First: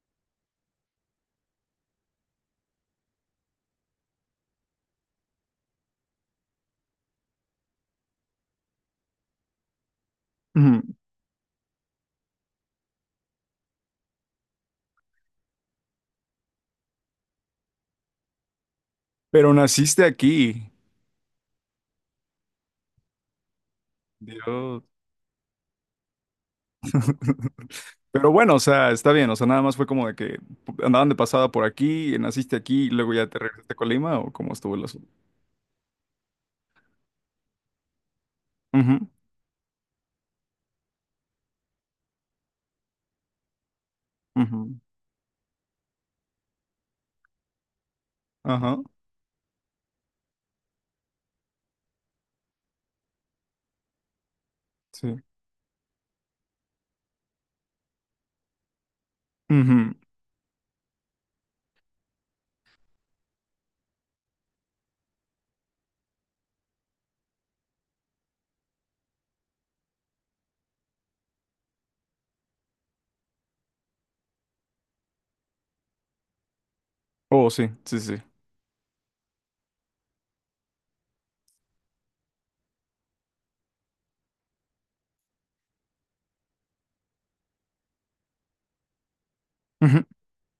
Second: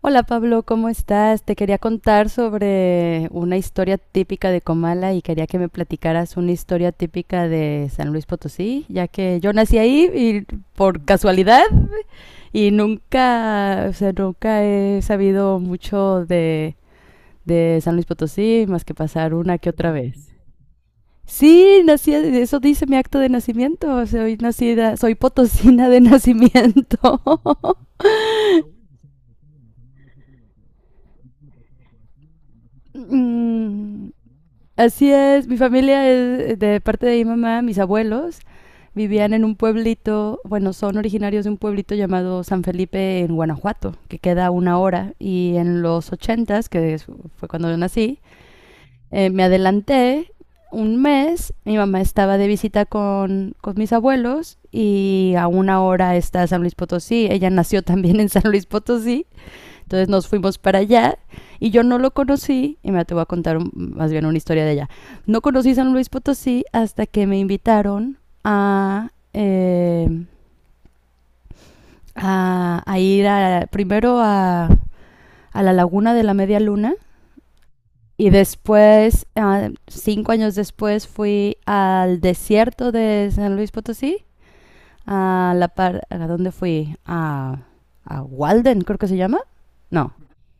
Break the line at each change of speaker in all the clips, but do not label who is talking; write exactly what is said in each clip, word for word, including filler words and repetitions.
Hola Pablo, ¿cómo estás? Te quería contar sobre una historia típica de Comala y quería que me platicaras una historia típica de San Luis Potosí, ya que yo nací ahí y
Ujú.
por casualidad y nunca, o sea, nunca he sabido mucho de, de San Luis Potosí más que pasar
Pero
una que otra
naciste
vez.
aquí.
Sí, nací, eso dice mi acto de nacimiento, soy
Dios.
nacida, soy potosina de nacimiento.
Pero bueno, o sea, está bien. O sea, ¿nada más fue como de que andaban de pasada por aquí, naciste aquí y luego ya te regresaste a
Mm,
Colima o cómo estuvo el asunto?
Así es, mi familia es eh, de parte de mi mamá, mis abuelos vivían en un pueblito, bueno, son originarios de un pueblito llamado San Felipe en Guanajuato, que queda a
Ujú,
una
ujú.
hora, y en los ochentas, que es- fue cuando yo nací,
Ajá,
eh, me adelanté un mes, mi mamá estaba de visita con, con mis abuelos
sí.
y a una hora está San Luis Potosí, ella nació también en San Luis Potosí,
Ujú.
entonces nos fuimos para allá y yo no lo conocí, y me te voy a contar un- más bien una historia de allá. No conocí San Luis Potosí hasta que me invitaron a, eh, a, a ir a- primero a, a la Laguna de la Media Luna
Oh, sí, sí, sí.
y después, ah, cinco años después, fui al desierto de San Luis Potosí, a la par... ¿A dónde fui? A, a Walden, creo que se llama.
Ujú.
No,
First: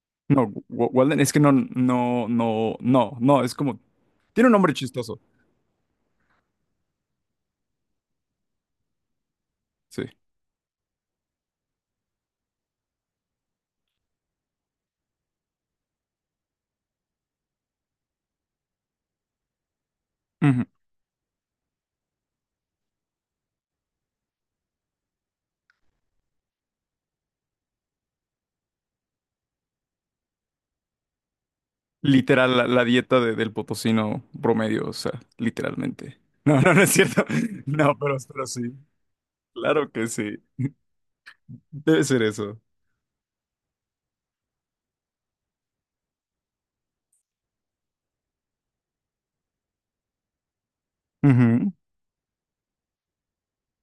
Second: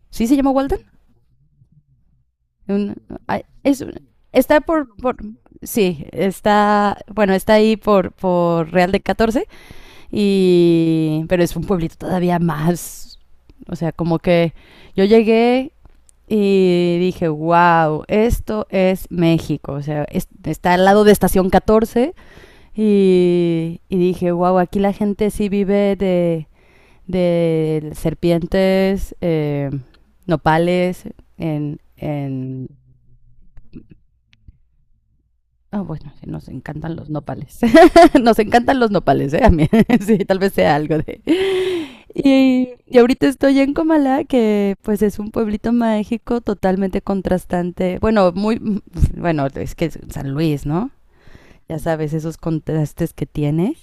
¿sí se llama
No,
Walden?
Wa- Wa- Walden, es que no, no, no,
Un-
no,
ay,
no, es como,
es
tiene un
Está
nombre
por, por,
chistoso.
sí, está, bueno, está ahí por, por Real de catorce
Sí.
y, pero es un pueblito todavía más, o sea, como que yo llegué y dije, wow, esto es México, o sea, es-
Ujú.
está al lado de Estación catorce y, y dije, wow, aquí la gente sí vive de, de serpientes, eh, nopales, en,
Literal, la,
en
la dieta de- del potosino promedio, o sea,
Ah, bueno,
literalmente.
sí, nos
No, no, no es
encantan los
cierto.
nopales.
No, pero,
Nos
pero sí.
encantan los nopales, ¿eh? A mí,
Claro que
sí,
sí.
tal vez sea algo de...
Debe ser eso.
Y, y ahorita estoy en Comala, que pues es un pueblito mágico totalmente contrastante. Bueno, muy... Bueno, es que es San Luis, ¿no?
Ujú.
Ya sabes, esos contrastes que tiene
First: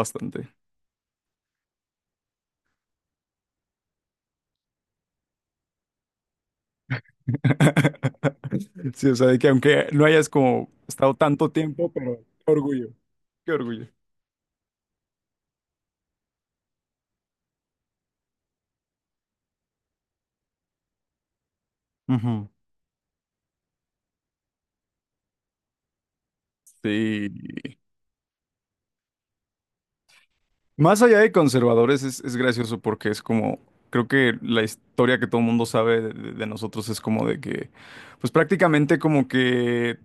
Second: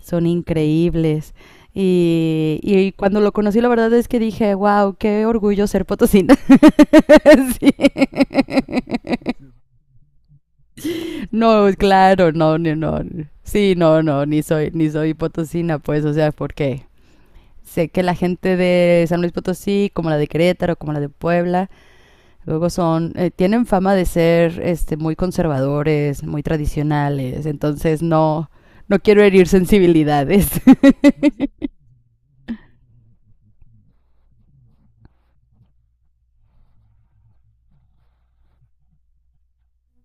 son increíbles. Y, y cuando lo conocí, la verdad es que dije, wow, qué orgullo ser potosina. Sí.
Sí, o sea, de que aunque no hayas como estado tanto
No,
tiempo, pero
claro,
qué
no, no,
orgullo,
no.
qué
Sí,
orgullo.
no, no, ni soy, ni soy potosina, pues, o sea, porque sé que la gente de San Luis Potosí, como la de Querétaro, como la de Puebla,
Ujú.
luego son, eh, tienen fama de ser, este, muy conservadores, muy
Sí.
tradicionales, entonces no, no quiero herir sensibilidades.
Más allá de conservadores, es, es gracioso porque es como, creo que la historia que todo el mundo sabe de, de- de nosotros es como de que, pues prácticamente como que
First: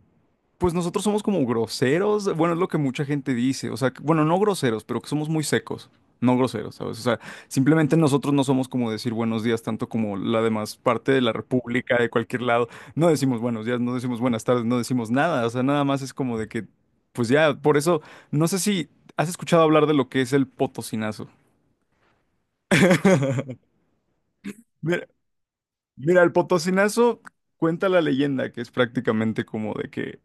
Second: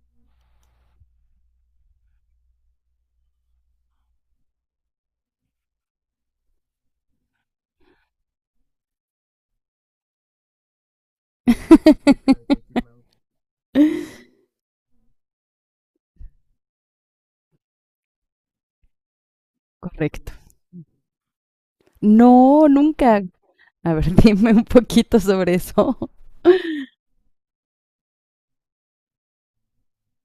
pues nosotros somos como groseros, bueno, es lo que mucha gente dice, o sea, que- bueno, no groseros, pero que somos muy secos, no groseros, ¿sabes? O sea, simplemente nosotros no somos como decir buenos días tanto como la demás parte de la república, de cualquier lado, no decimos buenos días, no decimos buenas tardes, no decimos nada, o sea, nada más es como de que, pues ya, por eso, no sé si has escuchado hablar de lo que es
Correcto.
el potosinazo.
No, nunca. A ver, dime un
Mira,
poquito sobre eso.
mira, el potosinazo cuenta la leyenda que es prácticamente como de que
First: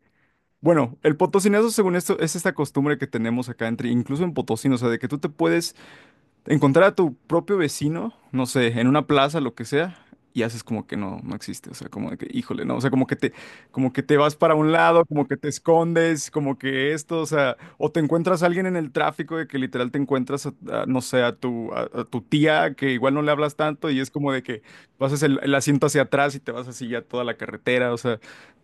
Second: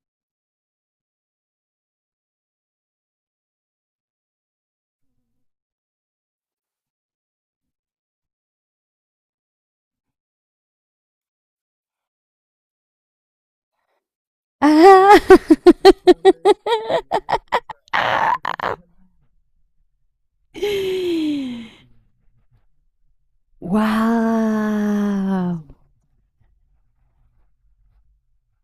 bueno, el potosinazo, según esto, es esta costumbre que tenemos acá entre, incluso en Potosí, ¿no? O sea, de que tú te puedes encontrar a tu propio vecino, no sé, en una plaza, lo que sea, y haces como que no, no existe, o sea, como de que, híjole, no, o sea, como que te, como que te vas para un lado, como que te escondes, como que esto, o sea, o te
Ah.
encuentras a alguien en el tráfico de que literal te encuentras, a- a, no sé, a tu, a, a tu tía que igual no le hablas tanto y es como de que pasas el, el
Wow.
asiento hacia atrás y te vas así ya toda la carretera, o sea,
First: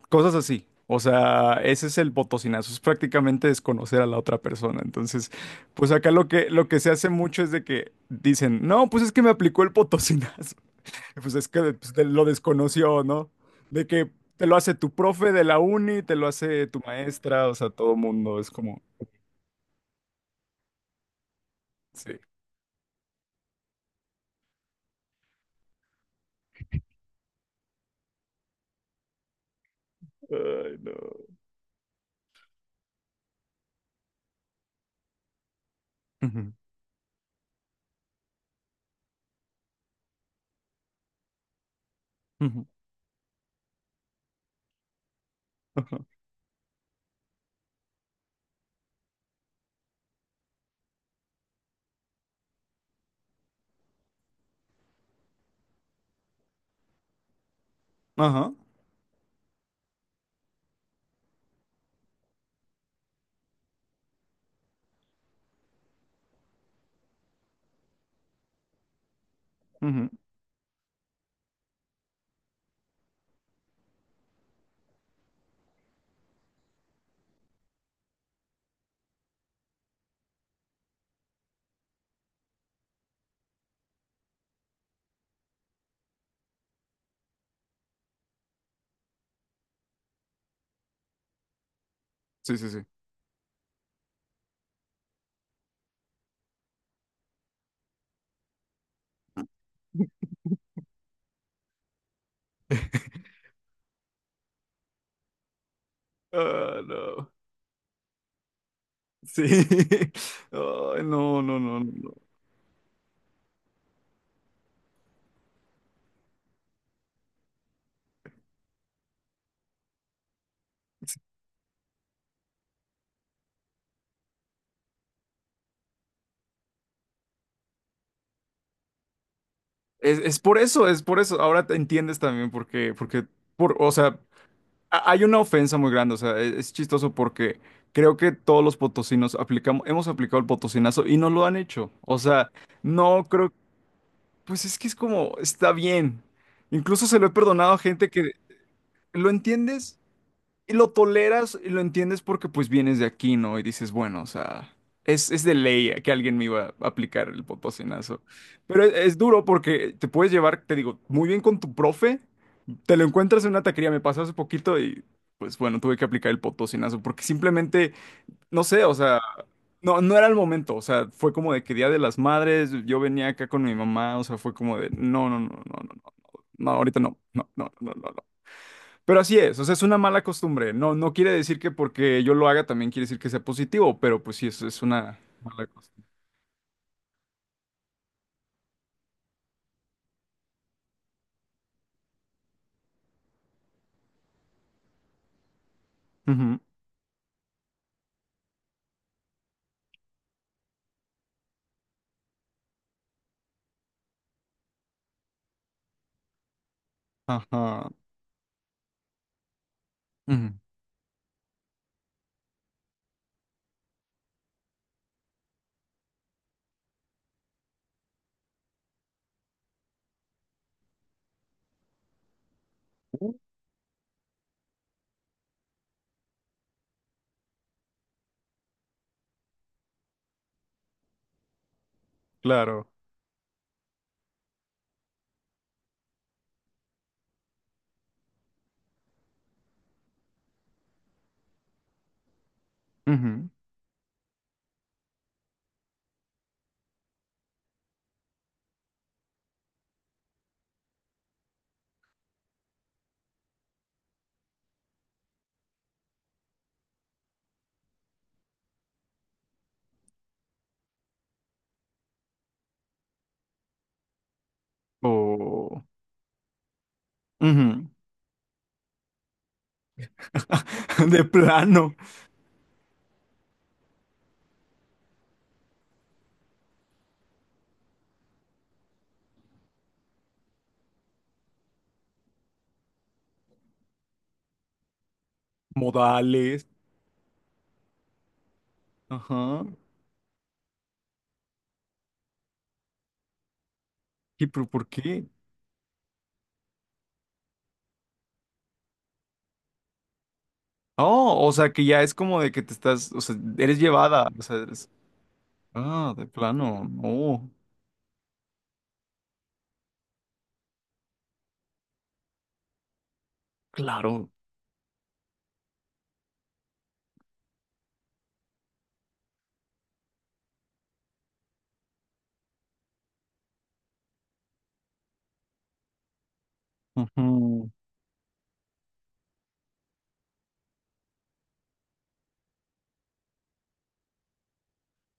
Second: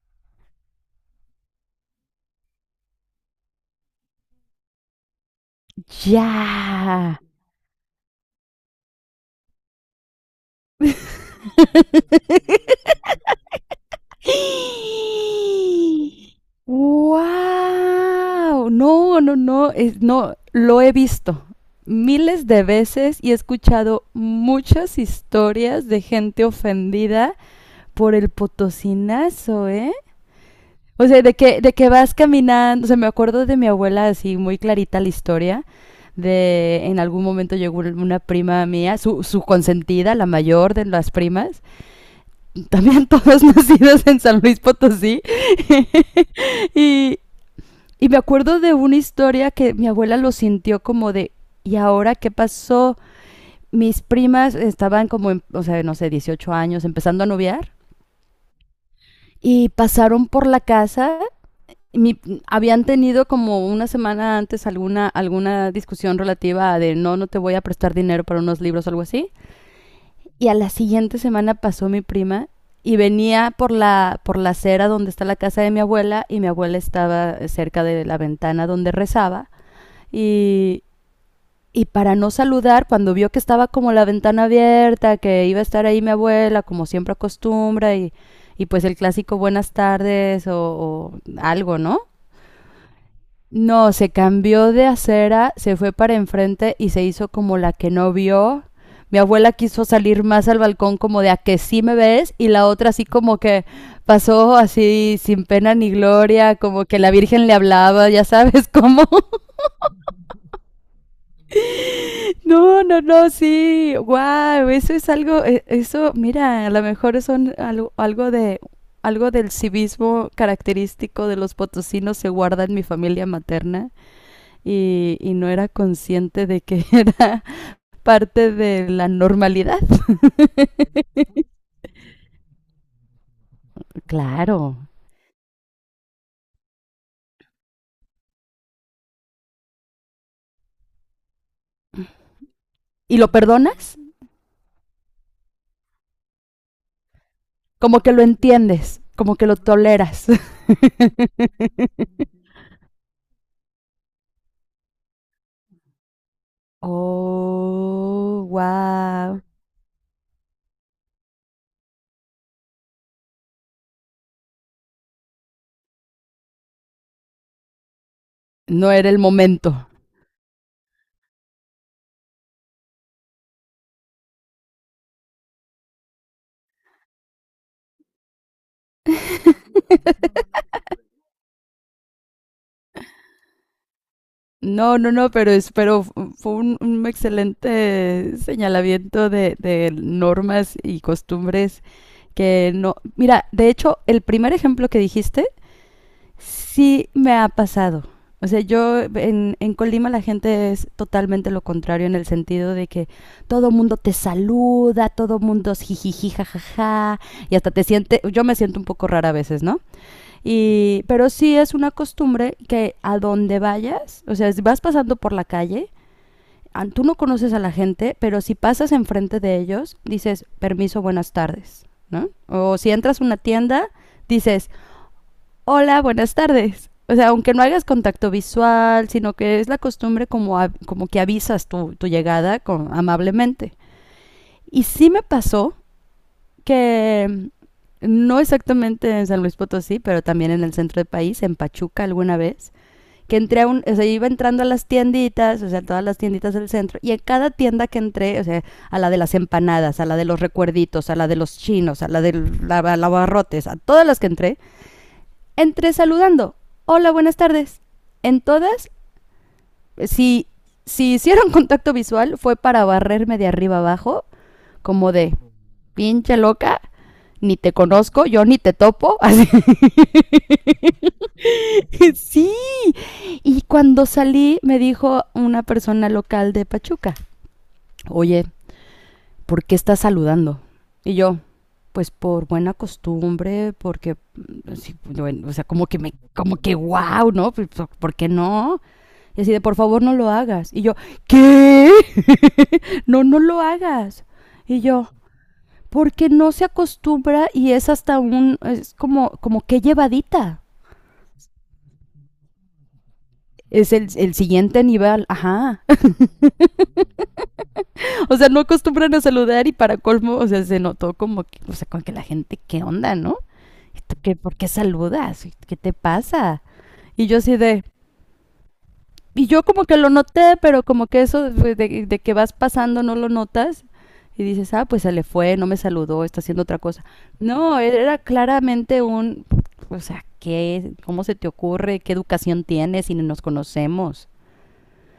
cosas así. O sea, ese es el botocinazo, es prácticamente desconocer a la otra persona, entonces... Pues acá lo
Ya.
que, lo que se hace mucho es de que dicen, no, pues es que me aplicó el potosinazo. Pues es que pues, te lo desconoció, ¿no? De que te lo hace tu profe de la uni, te lo hace tu maestra, o sea, todo mundo es
Wow.
como,
No, no, no, es, no, lo he visto
sí.
miles de veces y he escuchado muchas historias de gente ofendida por el potosinazo, ¿eh?
Ay,
O sea,
no.
de que, de que vas caminando, o sea, me acuerdo de mi abuela así muy clarita la historia,
Ujú,
de en algún momento llegó una prima mía, su, su consentida, la mayor de las primas,
ujú.
también todas nacidas en San Luis Potosí,
Ajá.
y, y me acuerdo de una historia que mi abuela lo sintió como de, ¿y ahora qué pasó? Mis primas estaban como, en, o sea, no sé, dieciocho años, empezando a noviar,
Ajá.
y pasaron por la casa mi, habían tenido como una semana antes alguna, alguna discusión relativa a de no, no te voy a prestar dinero para unos libros o algo así.
Ujú.
Y a la siguiente semana pasó mi prima y venía por la, por la acera donde está la casa de mi abuela y mi abuela estaba cerca de la ventana donde rezaba. Y, y para no saludar, cuando vio que estaba como la ventana abierta, que iba a estar ahí mi abuela, como siempre acostumbra, y, y pues el clásico buenas tardes o, o algo, ¿no?
Sí, sí, sí.
No, se cambió de acera, se fue para enfrente y se hizo como la que no vio. Mi abuela quiso salir más al balcón como de a que sí me ves y la otra así como que pasó así sin pena ni gloria,
Ah,
como que la
no.
Virgen le hablaba, ya sabes cómo.
Sí. Ay, no, no, no, no. No.
No, no, no, sí, wow, eso es algo, eh, eso, mira, a lo mejor son algo, algo de algo del civismo característico de los potosinos se guarda en mi familia materna. Y, y no era consciente de que era parte de la normalidad.
Es, es por eso, es por eso. Ahora te entiendes también porque, porque, por, qué- por- o sea,
Claro.
a- hay una ofensa muy grande, o sea, e- es chistoso porque creo que todos los potosinos aplicamos, hemos aplicado el potosinazo y no lo han hecho. O sea,
¿Y
no
lo
creo,
perdonas?
pues es que es como, está bien. Incluso se lo he perdonado a
Como
gente
que lo
que
entiendes,
lo
como que lo
entiendes
toleras.
y lo toleras y lo entiendes porque pues vienes de aquí, ¿no? Y dices, bueno, o sea, es, es de ley que alguien me iba a aplicar el potosinazo.
Oh,
Pero es, es
wow.
duro porque te puedes llevar, te digo, muy bien con tu profe. Te lo encuentras en una taquería, me pasó hace poquito y pues bueno, tuve que aplicar el potosinazo porque simplemente, no sé,
No
o
era el
sea,
momento.
no, no era el momento, o sea, fue como de que Día de las Madres, yo venía acá con mi mamá, o sea, fue como de, no, no, no, no, no, no, no, ahorita no, no, no, no, no, no. Pero así es, o sea, es una mala costumbre, no, no quiere decir que porque yo lo haga también quiere decir que sea positivo, pero pues sí, es, es
No, no,
una
no, pero,
mala
es, pero
costumbre.
fue un, un excelente señalamiento de, de normas y costumbres que no... Mira, de hecho, el primer ejemplo que dijiste
Ujú.
sí me ha pasado. O sea, yo en, en Colima la gente es totalmente lo contrario en el sentido de que todo mundo te saluda, todo mundo es jijiji, jajaja, y hasta te
Ajá,
siente, yo me siento un poco rara a veces, ¿no?
ujú,
Y, pero sí es una costumbre que a donde vayas, o sea, si vas pasando por la calle, an- tú no conoces a la gente, pero si pasas enfrente de ellos, dices, permiso, buenas tardes, ¿no? O si entras a una tienda, dices, hola, buenas tardes. O sea, aunque no hagas contacto visual, sino que es la costumbre como, a- como que avisas tu, tu llegada
claro,
con, amablemente. Y sí me pasó que no exactamente en San Luis Potosí, pero también en el centro del país, en Pachuca alguna vez, que
ujú.
entré a un, o sea, iba entrando a las tienditas, o sea, todas las tienditas del centro, y en cada tienda que entré, o sea, a la de las empanadas, a la de los recuerditos, a la de los chinos, a la de los abarrotes, a todas las que entré, entre saludando. Hola, buenas tardes. En todas, si, si hicieron contacto visual, fue para barrerme de arriba abajo, como de
O...
pinche loca, ni te
Ujú.
conozco, yo ni te topo. Así.
De plano.
Sí. Y cuando salí, me dijo una persona local de Pachuca. Oye, ¿por qué estás saludando? Y yo, pues por buena costumbre, porque, mm, sí, bueno, o sea, como que me, como
Modales.
que wow, ¿no? Pues, ¿Por por qué no? Y así de,
Ajá.
por favor, no lo hagas. Y yo, ¿qué? No, no lo hagas.
¿Y pero
Y
por
yo,
qué?
porque no se acostumbra y es hasta un, es como, como que llevadita.
Oh, o sea que ya es como de que te estás, o sea, eres
Es el,
llevada.
el
O sea,
siguiente
eres-
nivel, ajá.
ah, de plano. No,
O sea, no acostumbran a saludar y para colmo, o sea, se notó como que, o sea, con que la gente, ¿qué onda, no? ¿Esto
claro.
qué, ¿por qué saludas? ¿Qué te pasa? Y yo así de, y yo como que lo noté, pero como que eso de, de, de que vas pasando no lo notas y dices, ah, pues se le fue, no me saludó, está haciendo otra cosa.
Ujú.
No, e-, era claramente un, o sea, ¿qué? ¿Cómo se te ocurre? ¿Qué educación tienes si ni nos conocemos?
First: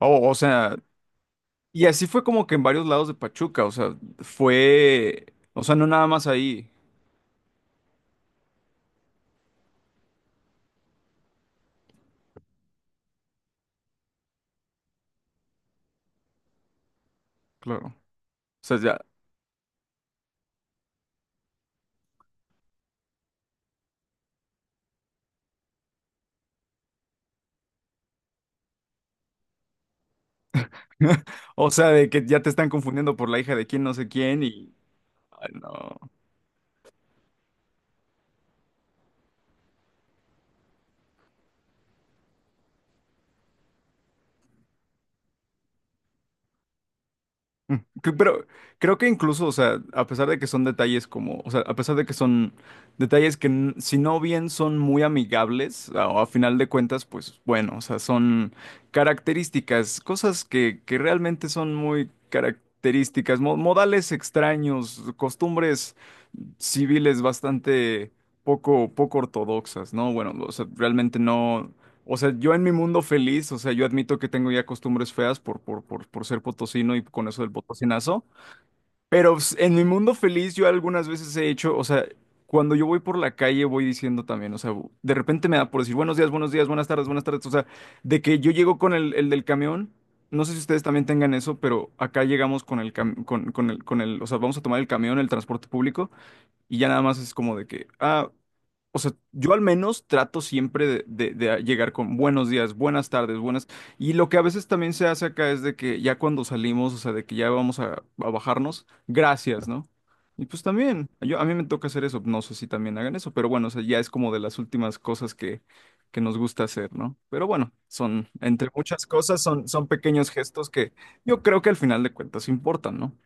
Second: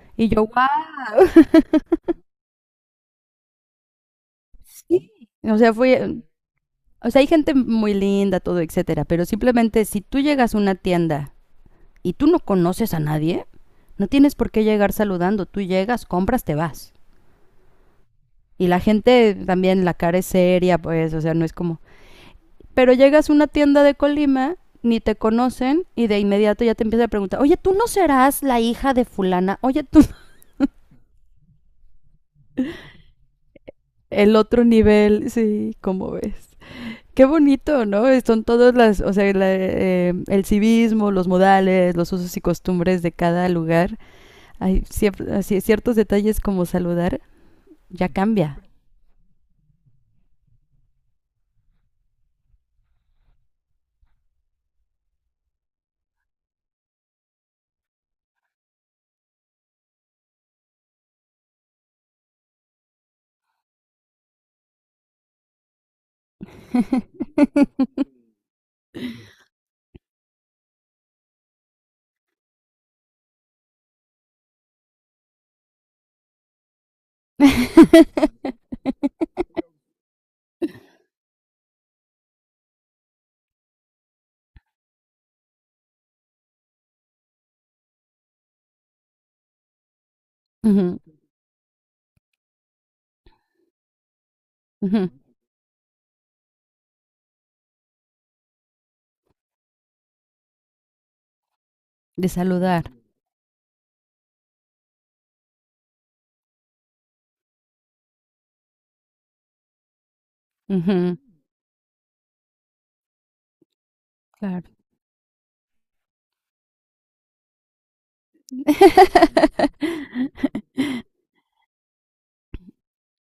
Oh,
Y
o
yo,
sea,
wow,
y así fue como que en varios lados de Pachuca, o sea,
sí.
fue,
O
o
sea,
sea, no nada
fue,
más ahí,
o sea, hay gente muy linda, todo, etcétera, pero simplemente si tú llegas a una tienda y tú no conoces a nadie, no tienes por qué llegar saludando. Tú llegas, compras, te vas.
claro. O
Y
sea,
la
ya,
gente también, la cara es seria, pues, o sea, no es como... Pero llegas a una tienda de Colima, ni te conocen, y de inmediato ya te empiezan a preguntar, oye, ¿tú no serás la hija de fulana? Oye, tú... no.
o sea, de que ya te están confundiendo por la hija de quién, no sé
El
quién,
otro
y,
nivel,
ay,
sí,
no.
¿cómo ves? Qué bonito, ¿no? Son todas las, o sea, la, eh, el civismo, los modales, los usos y costumbres de cada lugar. Hay cier- ciertos detalles como saludar,
Mm,
ya
que- pero
cambia.
creo que incluso, o sea, a pesar de que son detalles como, o sea, a pesar de que son detalles que n- si no bien son muy amigables, a, a final de cuentas, pues bueno, o sea, son características, cosas que, que realmente son muy características, mo- modales extraños, costumbres civiles bastante poco, poco ortodoxas, ¿no? Bueno, o sea, realmente no. O sea, yo en mi mundo feliz, o sea, yo admito que tengo ya costumbres feas por, por, por, por ser potosino y con eso del potosinazo, pero pues, en mi mundo feliz yo algunas veces he hecho, o sea, cuando yo voy por la calle voy diciendo también, o sea, bu- de repente me da por decir buenos días, buenos días, buenas tardes, buenas tardes, o sea, de que yo llego con el, el del camión, no sé si ustedes
Ujú,
también tengan eso, pero acá llegamos con el, cam- con, con el, con el, o sea, vamos a tomar el
ujú,
camión, el transporte público. Y ya nada más es como de que, ah, o sea, yo al menos trato siempre de, de- de llegar con
de
buenos días,
saludar.
buenas tardes, buenas. Y lo que a veces también se hace acá es de que ya cuando salimos, o sea, de que ya vamos a, a bajarnos, gracias, ¿no? Y pues también,
Ujú,
yo, a mí me toca hacer eso, no sé si también hagan eso, pero bueno, o sea, ya es como de las
claro.
últimas cosas que, que nos gusta hacer, ¿no? Pero bueno, son, entre muchas cosas, son, son pequeños gestos que yo creo que al final de cuentas importan, ¿no?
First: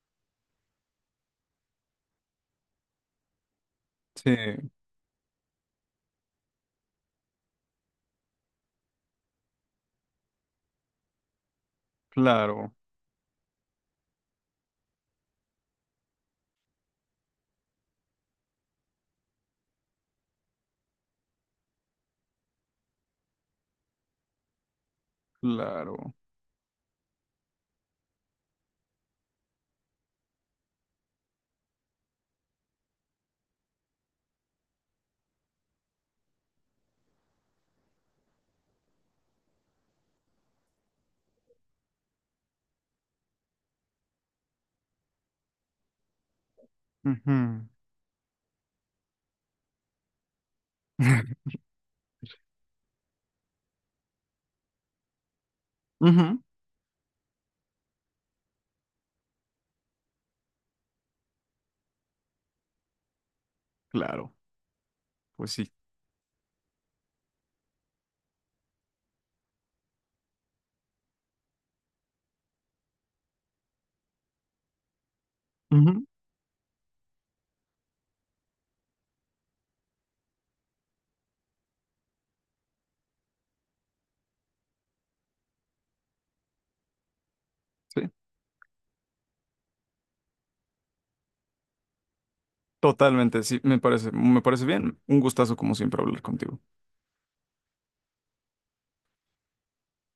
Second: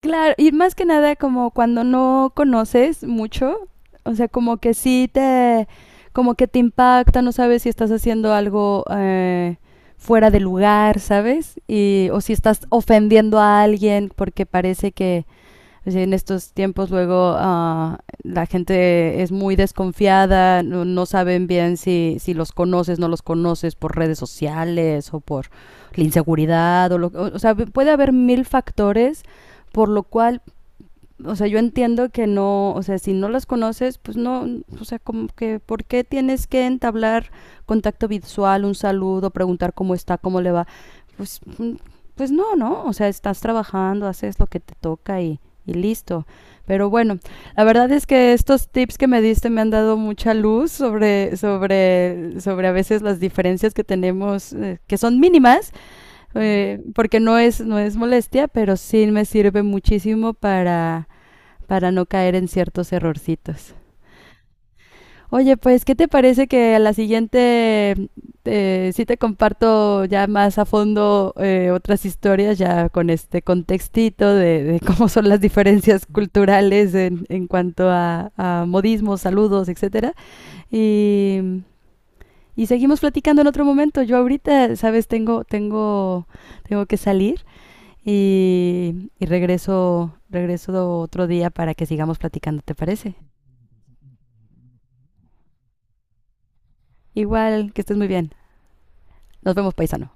Claro, y más que nada como cuando no conoces mucho, o sea, como
Sí,
que sí te, como que te impacta, no sabes si estás haciendo algo eh, fuera de lugar, ¿sabes? Y, o si estás
claro,
ofendiendo a alguien porque parece que, es decir, en estos tiempos luego uh, la gente es muy desconfiada, no, no saben bien si, si, los conoces, no los conoces por redes sociales o por la
claro.
inseguridad. O, lo, o, o sea, puede haber mil factores por lo cual o sea, yo entiendo que no, o sea, si no las conoces, pues no, o sea, como que, ¿por qué tienes que entablar contacto visual, un saludo, preguntar cómo está, cómo le va? Pues, mm, pues no, ¿no? O sea, estás trabajando, haces lo que te toca y, y listo. Pero bueno,
Ujú,
la verdad es que estos tips que me diste me han dado mucha luz sobre, sobre, sobre a veces las diferencias que tenemos, eh, que son mínimas,
ujú.
eh, porque no es, no es molestia, pero sí me sirve muchísimo para para no caer en ciertos errorcitos.
Claro, pues
Oye,
sí.
pues, ¿qué te parece que a la siguiente eh, sí te comparto ya más a fondo eh, otras historias, ya con este contextito de, de cómo son las
Ujú.
diferencias culturales en, en cuanto a, a, modismos, saludos, etcétera? Y, y, seguimos platicando en otro momento. Yo ahorita, sabes, tengo, tengo, tengo que salir
Sí,
y, y regreso, regreso otro día para que sigamos platicando, ¿te parece?
totalmente, sí, me parece, me parece bien. Un gustazo como siempre hablar contigo.
Igual, que estés muy bien. Nos vemos, paisano.